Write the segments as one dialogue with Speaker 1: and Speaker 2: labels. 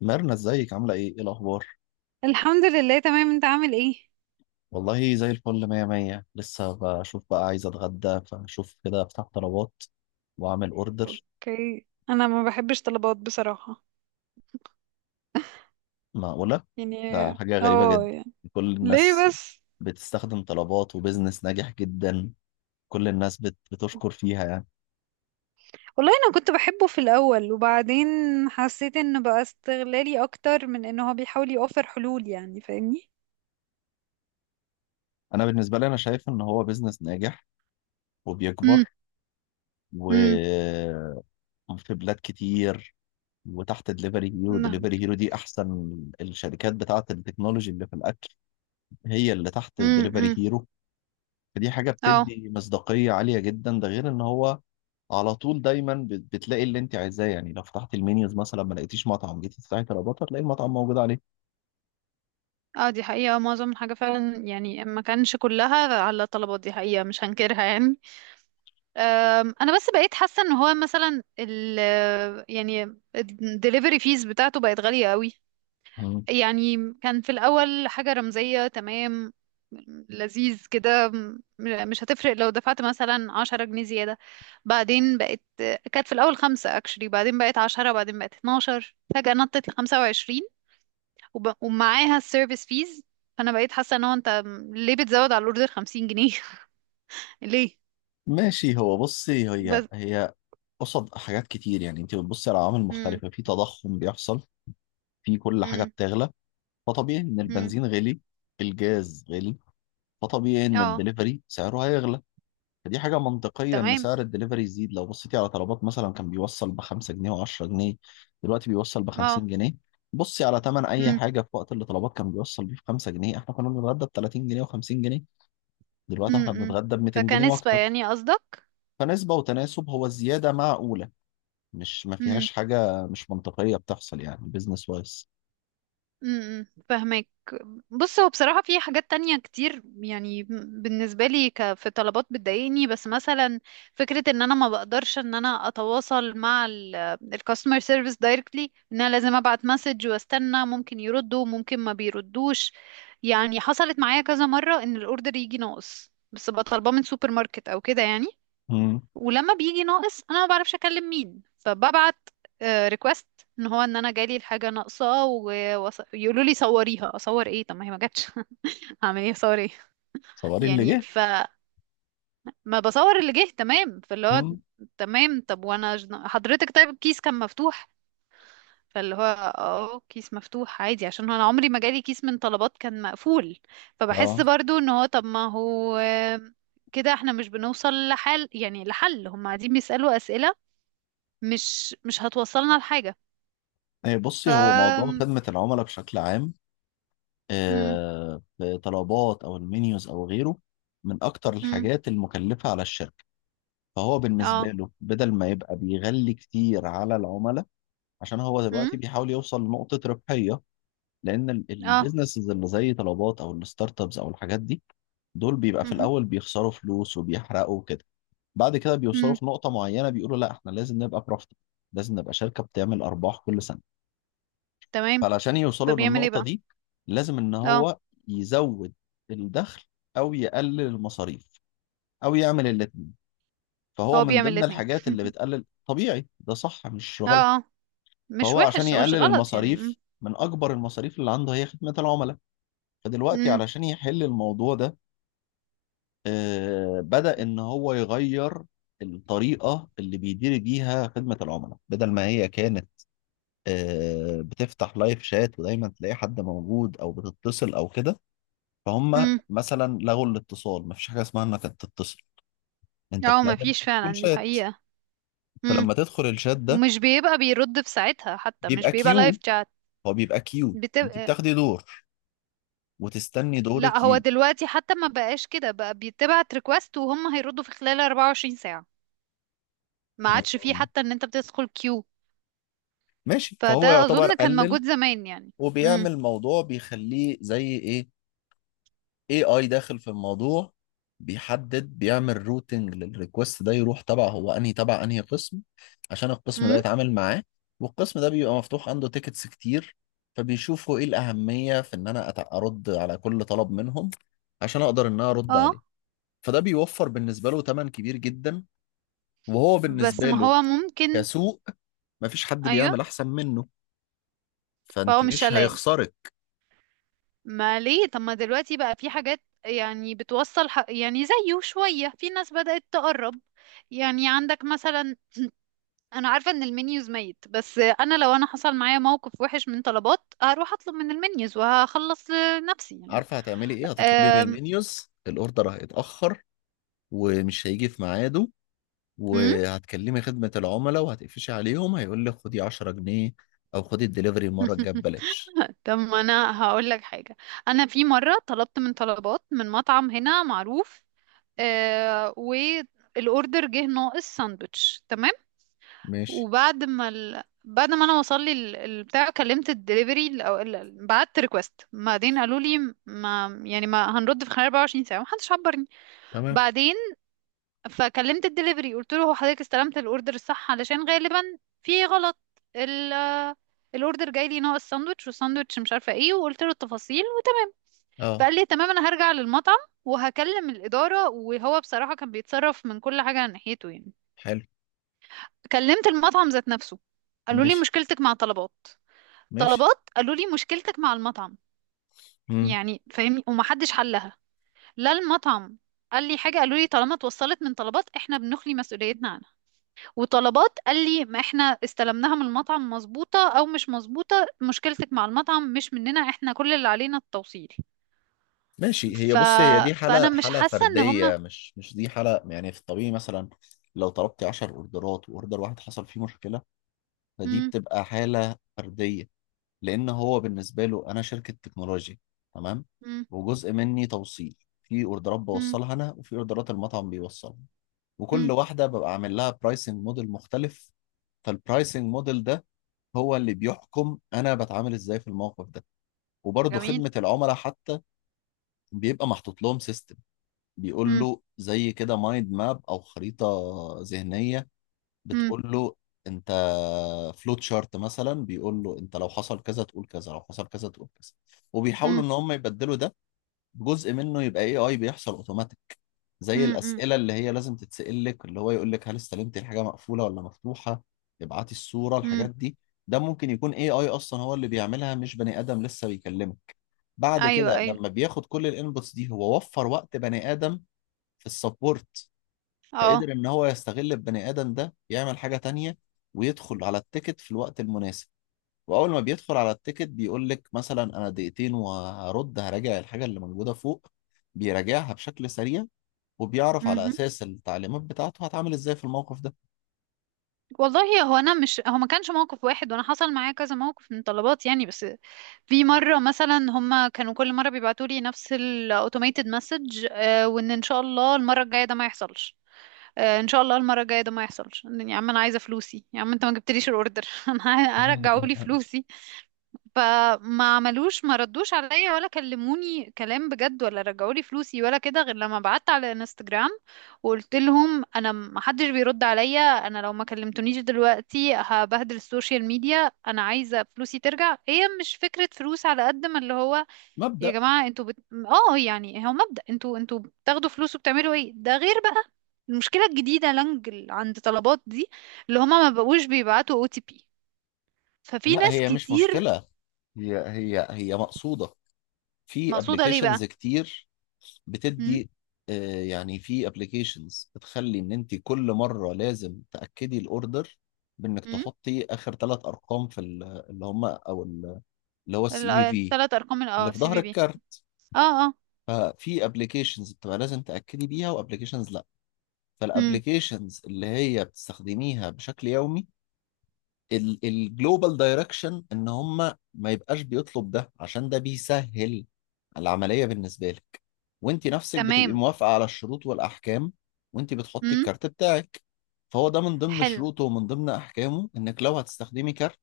Speaker 1: ميرنا، ازيك؟ عاملة ايه؟ ايه الأخبار؟
Speaker 2: الحمد لله، تمام. انت عامل ايه؟
Speaker 1: والله زي الفل، مية مية. لسه بشوف بقى، عايز أتغدى، فشوف كده أفتح طلبات وأعمل أوردر.
Speaker 2: اوكي، انا ما بحبش طلبات بصراحة.
Speaker 1: معقولة؟
Speaker 2: يعني.
Speaker 1: ده حاجة غريبة
Speaker 2: اه،
Speaker 1: جدا.
Speaker 2: يعني.
Speaker 1: كل
Speaker 2: ليه
Speaker 1: الناس
Speaker 2: بس؟
Speaker 1: بتستخدم طلبات، وبزنس ناجح جدا. كل الناس بتشكر فيها يعني.
Speaker 2: والله انا كنت بحبه في الاول، وبعدين حسيت انه بقى استغلالي اكتر من انه هو بيحاول يوفر حلول. يعني فاهمني؟
Speaker 1: أنا بالنسبة لي، أنا شايف إن هو بزنس ناجح
Speaker 2: امم.
Speaker 1: وبيكبر،
Speaker 2: امم.
Speaker 1: وفي بلاد كتير. وتحت دليفري هيرو،
Speaker 2: نعم.
Speaker 1: دليفري هيرو دي أحسن الشركات بتاعة التكنولوجي اللي في الأكل، هي اللي تحت
Speaker 2: امم.
Speaker 1: دليفري
Speaker 2: امم.
Speaker 1: هيرو. فدي حاجة
Speaker 2: اه.
Speaker 1: بتدي مصداقية عالية جدا، ده غير ان هو على طول دايما بتلاقي اللي انت عايزاه. يعني لو فتحت المنيوز مثلا ما لقيتيش مطعم، جيتي تفتحي طلبات هتلاقي المطعم موجود عليه.
Speaker 2: اه. دي حقيقة، معظم الحاجة فعلا، يعني ما كانش كلها على طلبات، دي حقيقة مش هنكرها يعني. انا بس بقيت حاسه ان هو مثلا يعني الدليفري فيز بتاعته بقت غاليه قوي.
Speaker 1: مم.
Speaker 2: يعني كان في الاول حاجه رمزيه، تمام، لذيذ كده، مش هتفرق لو دفعت مثلا 10 جنيه زياده. بعدين بقت كانت في الاول خمسة اكشلي، بعدين بقت عشرة، بعدين بقت 12، فجاه نطت لخمسة وعشرين. ومعاها السيرفيس فيز. فانا بقيت حاسه ان هو، انت ليه بتزود على الاوردر 50 جنيه؟ ليه
Speaker 1: ماشي. هو بصي، هي
Speaker 2: بس؟
Speaker 1: هي قصد حاجات كتير. يعني انت بتبصي على عوامل
Speaker 2: امم.
Speaker 1: مختلفة، في تضخم بيحصل، في كل حاجة
Speaker 2: امم.
Speaker 1: بتغلى. فطبيعي ان
Speaker 2: امم.
Speaker 1: البنزين غلي، الجاز غلي، فطبيعي ان
Speaker 2: اه.
Speaker 1: الدليفري سعره هيغلى. فدي حاجة منطقية إن
Speaker 2: تمام.
Speaker 1: سعر الدليفري يزيد. لو بصيتي على طلبات، مثلا كان بيوصل بخمسة جنيه وعشرة جنيه، دلوقتي بيوصل
Speaker 2: اه.
Speaker 1: بخمسين جنيه. بصي على تمن أي
Speaker 2: امم.
Speaker 1: حاجة، في وقت اللي طلبات كان بيوصل بيه بخمسة جنيه، إحنا كنا بنتغدى بتلاتين جنيه وخمسين جنيه، دلوقتي إحنا
Speaker 2: امم.
Speaker 1: بنتغدى بميتين جنيه
Speaker 2: فكنسبة
Speaker 1: وأكتر.
Speaker 2: يعني قصدك؟
Speaker 1: فنسبة وتناسب، هو الزيادة معقولة. مش، ما
Speaker 2: امم.
Speaker 1: فيهاش حاجة مش منطقية بتحصل يعني، بيزنس وايز.
Speaker 2: امم. فهمك. بص، هو بصراحة في حاجات تانية كتير يعني بالنسبة لي، في طلبات بتضايقني، بس مثلا فكرة ان انا ما بقدرش ان انا اتواصل مع الكاستمر سيرفيس دايركتلي، ان انا لازم ابعت مسج واستنى، ممكن يردوا ممكن ما بيردوش. يعني حصلت معايا كذا مرة ان الاوردر يجي ناقص، بس بطلباه من سوبر ماركت او كده يعني. ولما بيجي ناقص انا ما بعرفش اكلم مين، فببعت ريكوست ان هو، ان انا جالي الحاجه ناقصه، ويقولوا لي صوريها. اصور ايه؟ طب ما هي ما جاتش. اعمل ايه؟ اصور ايه؟
Speaker 1: صوري اللي
Speaker 2: يعني
Speaker 1: جه.
Speaker 2: فما بصور اللي جه، تمام، فاللي هو
Speaker 1: مم.
Speaker 2: تمام. طب وانا حضرتك، طيب، الكيس كان مفتوح. فاللي هو اه، كيس مفتوح عادي، عشان انا عمري ما جالي كيس من طلبات كان مقفول. فبحس
Speaker 1: اه.
Speaker 2: برضو ان هو، طب ما هو كده احنا مش بنوصل لحل، يعني لحل. هم قاعدين بيسألوا أسئلة، مش هتوصلنا لحاجة.
Speaker 1: إيه،
Speaker 2: ف
Speaker 1: بصي، هو موضوع خدمة العملاء بشكل عام،
Speaker 2: مم.
Speaker 1: آه، في طلبات او المنيوز او غيره، من اكتر
Speaker 2: مم.
Speaker 1: الحاجات المكلفه على الشركه. فهو بالنسبه
Speaker 2: اه.
Speaker 1: له، بدل ما يبقى بيغلي كتير على العملاء، عشان هو
Speaker 2: مم.
Speaker 1: دلوقتي بيحاول يوصل لنقطه ربحيه. لان
Speaker 2: اه.
Speaker 1: البيزنسز اللي زي طلبات او الستارت ابس او الحاجات دي، دول بيبقى في
Speaker 2: مهم.
Speaker 1: الاول بيخسروا فلوس وبيحرقوا وكده، بعد كده بيوصلوا
Speaker 2: مم.
Speaker 1: في نقطه معينه بيقولوا لا، احنا لازم نبقى بروفيت، لازم نبقى شركه بتعمل ارباح كل سنه.
Speaker 2: تمام.
Speaker 1: فعلشان يوصلوا
Speaker 2: فبيعمل ايه
Speaker 1: للنقطة
Speaker 2: بقى؟
Speaker 1: دي لازم إن
Speaker 2: اه،
Speaker 1: هو يزود الدخل، أو يقلل المصاريف، أو يعمل الاتنين. فهو
Speaker 2: هو
Speaker 1: من
Speaker 2: بيعمل
Speaker 1: ضمن
Speaker 2: الاتنين.
Speaker 1: الحاجات اللي بتقلل، طبيعي ده صح مش
Speaker 2: اه،
Speaker 1: غلط.
Speaker 2: اه، مش
Speaker 1: فهو عشان
Speaker 2: وحش، مش
Speaker 1: يقلل
Speaker 2: غلط يعني. مم.
Speaker 1: المصاريف، من أكبر المصاريف اللي عنده هي خدمة العملاء. فدلوقتي
Speaker 2: مم.
Speaker 1: علشان يحل الموضوع ده، آه، بدأ إن هو يغير الطريقة اللي بيدير بيها خدمة العملاء. بدل ما هي كانت، آه، بتفتح لايف شات ودايما تلاقي حد موجود أو بتتصل أو كده، فهم
Speaker 2: مم.
Speaker 1: مثلا لغوا الاتصال، مفيش حاجه اسمها انك تتصل. انت
Speaker 2: اه، ما
Speaker 1: بتعمل
Speaker 2: فيش
Speaker 1: كل
Speaker 2: فعلا، دي
Speaker 1: شات،
Speaker 2: حقيقة. مم.
Speaker 1: فلما تدخل الشات ده
Speaker 2: ومش بيبقى بيرد في ساعتها حتى، مش
Speaker 1: بيبقى
Speaker 2: بيبقى لايف
Speaker 1: كيو.
Speaker 2: شات.
Speaker 1: هو بيبقى كيو، انت
Speaker 2: بتبقى.
Speaker 1: بتاخدي دور وتستني
Speaker 2: لا،
Speaker 1: دورك
Speaker 2: هو
Speaker 1: يجي.
Speaker 2: دلوقتي حتى ما بقاش كده، بقى بيتبعت ريكوست وهم هيردوا في خلال 24 ساعة. ما عادش فيه
Speaker 1: مم.
Speaker 2: حتى ان انت بتدخل كيو.
Speaker 1: ماشي،
Speaker 2: فده
Speaker 1: فهو يعتبر
Speaker 2: اظن كان
Speaker 1: قلل.
Speaker 2: موجود زمان يعني. امم.
Speaker 1: وبيعمل موضوع بيخليه زي ايه، إيه، اي داخل في الموضوع. بيحدد، بيعمل روتنج للريكوست ده، يروح تبع هو انهي، تبع انهي قسم، عشان القسم ده
Speaker 2: امم.
Speaker 1: يتعامل معاه. والقسم ده بيبقى مفتوح عنده تيكتس كتير، فبيشوفوا ايه الأهمية في ان انا ارد على كل طلب منهم عشان اقدر ان انا ارد
Speaker 2: اه،
Speaker 1: عليه. فده بيوفر بالنسبة له تمن كبير جدا. وهو
Speaker 2: بس
Speaker 1: بالنسبة
Speaker 2: ما
Speaker 1: له،
Speaker 2: هو ممكن.
Speaker 1: كسوق، مفيش حد
Speaker 2: ايوه.
Speaker 1: بيعمل احسن منه،
Speaker 2: فهو
Speaker 1: فانت
Speaker 2: مش
Speaker 1: مش
Speaker 2: قلقان.
Speaker 1: هيخسرك.
Speaker 2: ما ليه؟ طب ما دلوقتي بقى في حاجات يعني بتوصل يعني زيه شوية، في ناس بدأت تقرب. يعني عندك مثلا انا عارفة ان المنيوز ميت، بس انا لو انا حصل معايا موقف وحش من طلبات، هروح اطلب من المنيوز وهخلص لنفسي يعني.
Speaker 1: عارفة هتعملي ايه؟ هتطلبي من
Speaker 2: أم...
Speaker 1: المنيوز، الاوردر هيتأخر ومش هيجي في ميعاده،
Speaker 2: مم؟
Speaker 1: وهتكلمي خدمة العملاء وهتقفشي عليهم، هيقول لك خدي 10 جنيه او خدي الدليفري المرة الجاية ببلاش.
Speaker 2: طب ما انا هقول لك حاجة. انا في مرة طلبت من طلبات من مطعم هنا معروف، آه، والاوردر جه ناقص ساندوتش، تمام.
Speaker 1: ماشي.
Speaker 2: وبعد ما ال... بعد ما انا وصل لي البتاع، كلمت الدليفري او بعت ريكوست، بعدين قالوا لي ما يعني، ما هنرد في خلال 24 ساعه، ما حدش عبرني.
Speaker 1: تمام.
Speaker 2: بعدين فكلمت الدليفري قلت له، هو حضرتك استلمت الاوردر الصح؟ علشان غالبا في غلط. ال الاوردر جاي لي ناقص ساندوتش، والساندوتش مش عارفه ايه، وقلت له التفاصيل.
Speaker 1: اه.
Speaker 2: فقال لي تمام، انا هرجع للمطعم وهكلم الاداره، وهو بصراحه كان بيتصرف من كل حاجه ناحيته يعني.
Speaker 1: حلو.
Speaker 2: كلمت المطعم ذات نفسه، قالوا لي
Speaker 1: ماشي.
Speaker 2: مشكلتك مع طلبات.
Speaker 1: ماشي.
Speaker 2: طلبات قالوا لي مشكلتك مع المطعم.
Speaker 1: مم.
Speaker 2: يعني فاهمني؟ ومحدش حلها. لا، المطعم قال لي حاجه، قالوا لي طالما اتوصلت من طلبات، احنا بنخلي مسؤوليتنا عنها. وطلبات قال لي ما احنا استلمناها من المطعم مظبوطه او مش مظبوطه، مشكلتك مع المطعم مش مننا، احنا كل اللي علينا التوصيل.
Speaker 1: ماشي، هي
Speaker 2: ف...
Speaker 1: بص، هي دي
Speaker 2: فانا
Speaker 1: حالة،
Speaker 2: مش
Speaker 1: حالة
Speaker 2: حاسه ان هما.
Speaker 1: فردية، مش دي حالة يعني في الطبيعي. مثلا لو طلبتي 10 اوردرات، واوردر واحد حصل فيه مشكلة، فدي
Speaker 2: مم.
Speaker 1: بتبقى حالة فردية. لان هو بالنسبة له انا شركة تكنولوجيا، تمام،
Speaker 2: مم.
Speaker 1: وجزء مني توصيل. في اوردرات
Speaker 2: مم.
Speaker 1: بوصلها انا، وفي اوردرات المطعم بيوصلها، وكل
Speaker 2: مم.
Speaker 1: واحدة ببقى عامل لها برايسنج موديل مختلف. فالبرايسنج موديل ده هو اللي بيحكم انا بتعامل ازاي في الموقف ده. وبرضه
Speaker 2: جميل.
Speaker 1: خدمة العملاء حتى بيبقى محطوط لهم سيستم، بيقول
Speaker 2: مم.
Speaker 1: له زي كده مايند ماب او خريطة ذهنية،
Speaker 2: مم.
Speaker 1: بتقول له انت، فلوت شارت مثلا بيقول له انت لو حصل كذا تقول كذا، لو حصل كذا تقول كذا. وبيحاولوا
Speaker 2: مم.
Speaker 1: ان هم يبدلوا ده، جزء منه يبقى اي اي بيحصل اوتوماتيك، زي
Speaker 2: مم. مم.
Speaker 1: الاسئله اللي هي لازم تتسال لك، اللي هو يقول لك هل استلمت الحاجه مقفوله ولا مفتوحه، ابعتي الصوره، الحاجات
Speaker 2: مم.
Speaker 1: دي. ده ممكن يكون اي اي اصلا هو اللي بيعملها، مش بني ادم لسه بيكلمك. بعد
Speaker 2: ايوه،
Speaker 1: كده
Speaker 2: ايوه.
Speaker 1: لما بياخد كل الانبوتس دي، هو وفر وقت بني ادم في السبورت،
Speaker 2: اه.
Speaker 1: فقدر ان هو يستغل البني ادم ده يعمل حاجه تانية، ويدخل على التيكت في الوقت المناسب. واول ما بيدخل على التيكت بيقول لك مثلا انا دقيقتين وهرد، هراجع الحاجه اللي موجوده فوق، بيراجعها بشكل سريع، وبيعرف على
Speaker 2: مهم.
Speaker 1: اساس التعليمات بتاعته هتعامل ازاي في الموقف ده.
Speaker 2: والله، هو انا مش، هو ما كانش موقف واحد، وانا حصل معايا كذا موقف من طلبات يعني، بس في مره مثلا هما كانوا كل مره بيبعتوا لي نفس الاوتوميتد مسج، وان ان شاء الله المره الجايه ده ما يحصلش. آه، ان شاء الله المره الجايه ده ما يحصلش، يا عم انا عايزه فلوسي، يا عم انت ما جبتليش الاوردر. انا هرجعوا لي فلوسي. فما عملوش، ما ردوش عليا، ولا كلموني كلام بجد، ولا رجعوا لي فلوسي، ولا كده، غير لما بعت على انستجرام، وقلت لهم، انا ما حدش بيرد عليا، انا لو ما كلمتونيش دلوقتي هبهدل السوشيال ميديا، انا عايزه فلوسي ترجع. هي مش فكره فلوس على قد ما اللي هو، يا
Speaker 1: مبدأ.
Speaker 2: جماعه انتوا اه، يعني هو مبدأ، انتوا بتاخدوا فلوس وبتعملوا ايه، ده غير بقى المشكله الجديده لانج عند طلبات دي، اللي هما ما بقوش بيبعتوا OTP. ففي
Speaker 1: لا،
Speaker 2: ناس
Speaker 1: هي مش
Speaker 2: كتير.
Speaker 1: مشكله، هي مقصوده. في
Speaker 2: مقصوده ليه
Speaker 1: ابلكيشنز
Speaker 2: بقى؟
Speaker 1: كتير
Speaker 2: امم.
Speaker 1: بتدي، آه، يعني في ابلكيشنز بتخلي ان انت كل مره لازم تاكدي الاوردر، بانك
Speaker 2: امم.
Speaker 1: تحطي اخر 3 ارقام في اللي هم، او اللي هو السي في في،
Speaker 2: الثلاث ارقام
Speaker 1: اللي في
Speaker 2: سي
Speaker 1: ظهر
Speaker 2: في بي
Speaker 1: الكارت.
Speaker 2: اه. اه.
Speaker 1: ففي ابلكيشنز بتبقى لازم تاكدي بيها، وابلكيشنز لا.
Speaker 2: امم.
Speaker 1: فالابلكيشنز اللي هي بتستخدميها بشكل يومي، الجلوبال دايركشن ان هم ما يبقاش بيطلب ده، عشان ده بيسهل العمليه بالنسبه لك، وانت نفسك بتبقي
Speaker 2: تمام.
Speaker 1: موافقه على الشروط والاحكام، وانت بتحطي
Speaker 2: امم.
Speaker 1: الكارت بتاعك. فهو ده من ضمن
Speaker 2: حلو.
Speaker 1: شروطه ومن ضمن احكامه انك لو هتستخدمي كارت،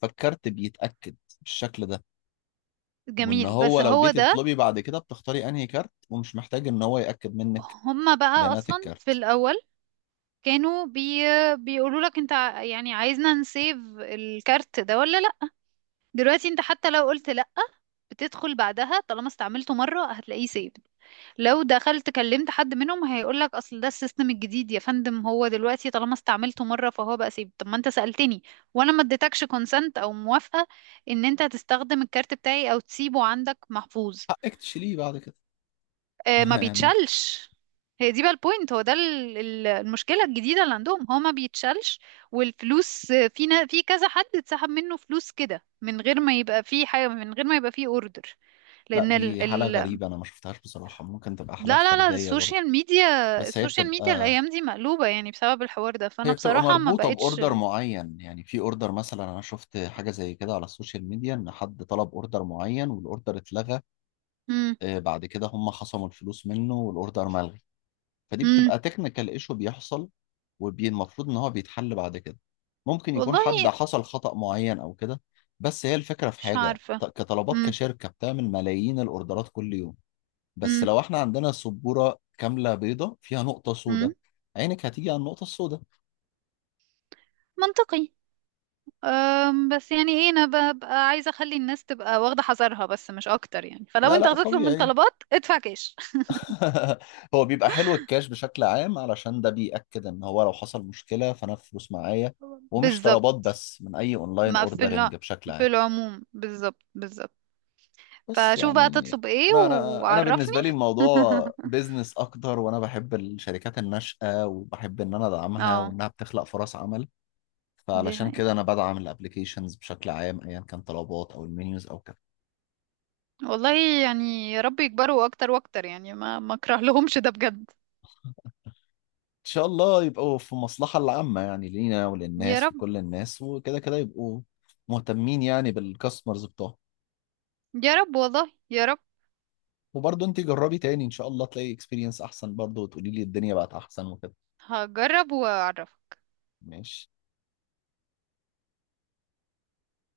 Speaker 1: فالكارت بيتاكد بالشكل ده. وان
Speaker 2: جميل
Speaker 1: هو
Speaker 2: بس
Speaker 1: لو
Speaker 2: هو
Speaker 1: جيتي
Speaker 2: ده.
Speaker 1: تطلبي بعد كده بتختاري انهي كارت، ومش محتاج ان هو ياكد منك
Speaker 2: هما بقى
Speaker 1: بيانات
Speaker 2: اصلا في
Speaker 1: الكارت.
Speaker 2: الاول كانوا بيقولوا لك انت يعني عايزنا نسيف الكارت ده ولا لا؟ دلوقتي انت حتى لو قلت لأ، بتدخل بعدها طالما استعملته مرة هتلاقيه saved. لو دخلت كلمت حد منهم هيقولك، اصل ده السيستم الجديد يا فندم، هو دلوقتي طالما استعملته مرة فهو بقى saved. طب ما انت سألتني وانا ما اديتكش consent او موافقة ان انت هتستخدم الكارت بتاعي او تسيبه عندك محفوظ.
Speaker 1: حقك تشيليه بعد كده.
Speaker 2: آه، ما
Speaker 1: يعني
Speaker 2: بيتشالش. هي دي بقى البوينت، هو ده المشكلة الجديدة اللي عندهم، هو ما بيتشالش. والفلوس، في كذا حد اتسحب منه فلوس كده، من غير ما يبقى فيه حاجة، من غير ما يبقى فيه اوردر.
Speaker 1: لا،
Speaker 2: لأن ال...
Speaker 1: دي حالة
Speaker 2: ال...
Speaker 1: غريبة، أنا ما شفتهاش بصراحة. ممكن تبقى حالات
Speaker 2: لا، لا، لا،
Speaker 1: فردية برضه،
Speaker 2: السوشيال ميديا.
Speaker 1: بس هي
Speaker 2: السوشيال ميديا
Speaker 1: بتبقى،
Speaker 2: الأيام دي مقلوبة يعني بسبب الحوار ده، فأنا
Speaker 1: هي بتبقى
Speaker 2: بصراحة ما
Speaker 1: مربوطة
Speaker 2: بقتش.
Speaker 1: بأوردر معين. يعني في أوردر، مثلا أنا شفت حاجة زي كده على السوشيال ميديا، إن حد طلب أوردر معين والأوردر اتلغى،
Speaker 2: مم.
Speaker 1: آه، بعد كده هم خصموا الفلوس منه والأوردر ملغي. فدي
Speaker 2: مم.
Speaker 1: بتبقى تكنيكال ايشو بيحصل، والمفروض ان هو بيتحل بعد كده، ممكن يكون
Speaker 2: والله
Speaker 1: حد حصل خطأ معين او كده. بس هي الفكرة، في
Speaker 2: مش
Speaker 1: حاجة
Speaker 2: عارفة.
Speaker 1: كطلبات،
Speaker 2: مم.
Speaker 1: كشركة بتعمل ملايين الاوردرات كل يوم، بس
Speaker 2: مم.
Speaker 1: لو احنا عندنا سبورة كاملة بيضة فيها نقطة
Speaker 2: مم.
Speaker 1: سوداء، عينك هتيجي على النقطة السوداء.
Speaker 2: منطقي. بس يعني ايه، انا ببقى عايزه اخلي الناس تبقى واخده حذرها، بس مش اكتر يعني. فلو
Speaker 1: لا
Speaker 2: انت
Speaker 1: لا،
Speaker 2: هتطلب من
Speaker 1: طبيعي.
Speaker 2: طلبات ادفع كاش
Speaker 1: هو بيبقى حلو الكاش بشكل عام، علشان ده بيأكد ان هو لو حصل مشكلة فانا الفلوس معايا،
Speaker 2: طبعاً.
Speaker 1: ومش
Speaker 2: بالظبط.
Speaker 1: طلبات بس، من اي اونلاين
Speaker 2: ما في الع...
Speaker 1: اوردرنج بشكل
Speaker 2: في
Speaker 1: عام.
Speaker 2: العموم، بالظبط، بالظبط.
Speaker 1: بس
Speaker 2: فشوف بقى
Speaker 1: يعني
Speaker 2: تطلب ايه
Speaker 1: انا
Speaker 2: وعرفني.
Speaker 1: بالنسبه لي الموضوع بيزنس اكتر، وانا بحب الشركات الناشئه، وبحب ان انا ادعمها،
Speaker 2: اه،
Speaker 1: وانها بتخلق فرص عمل.
Speaker 2: دي
Speaker 1: فعلشان
Speaker 2: حقيقة.
Speaker 1: كده انا بدعم الابليكيشنز بشكل عام، ايا كان طلبات او المنيوز او كده.
Speaker 2: والله، يعني يا رب يكبروا اكتر واكتر، يعني ما اكره لهمش ده بجد.
Speaker 1: ان شاء الله يبقوا في المصلحه العامه يعني، لينا
Speaker 2: يا
Speaker 1: وللناس
Speaker 2: رب،
Speaker 1: وكل الناس، وكده كده يبقوا مهتمين يعني بالكاستمرز بتوعهم.
Speaker 2: يا رب، والله يا رب.
Speaker 1: وبرضه انت جربي تاني، ان شاء الله تلاقي اكسبيرينس احسن برضه، وتقولي لي الدنيا بقت احسن وكده.
Speaker 2: هجرب واعرف.
Speaker 1: ماشي.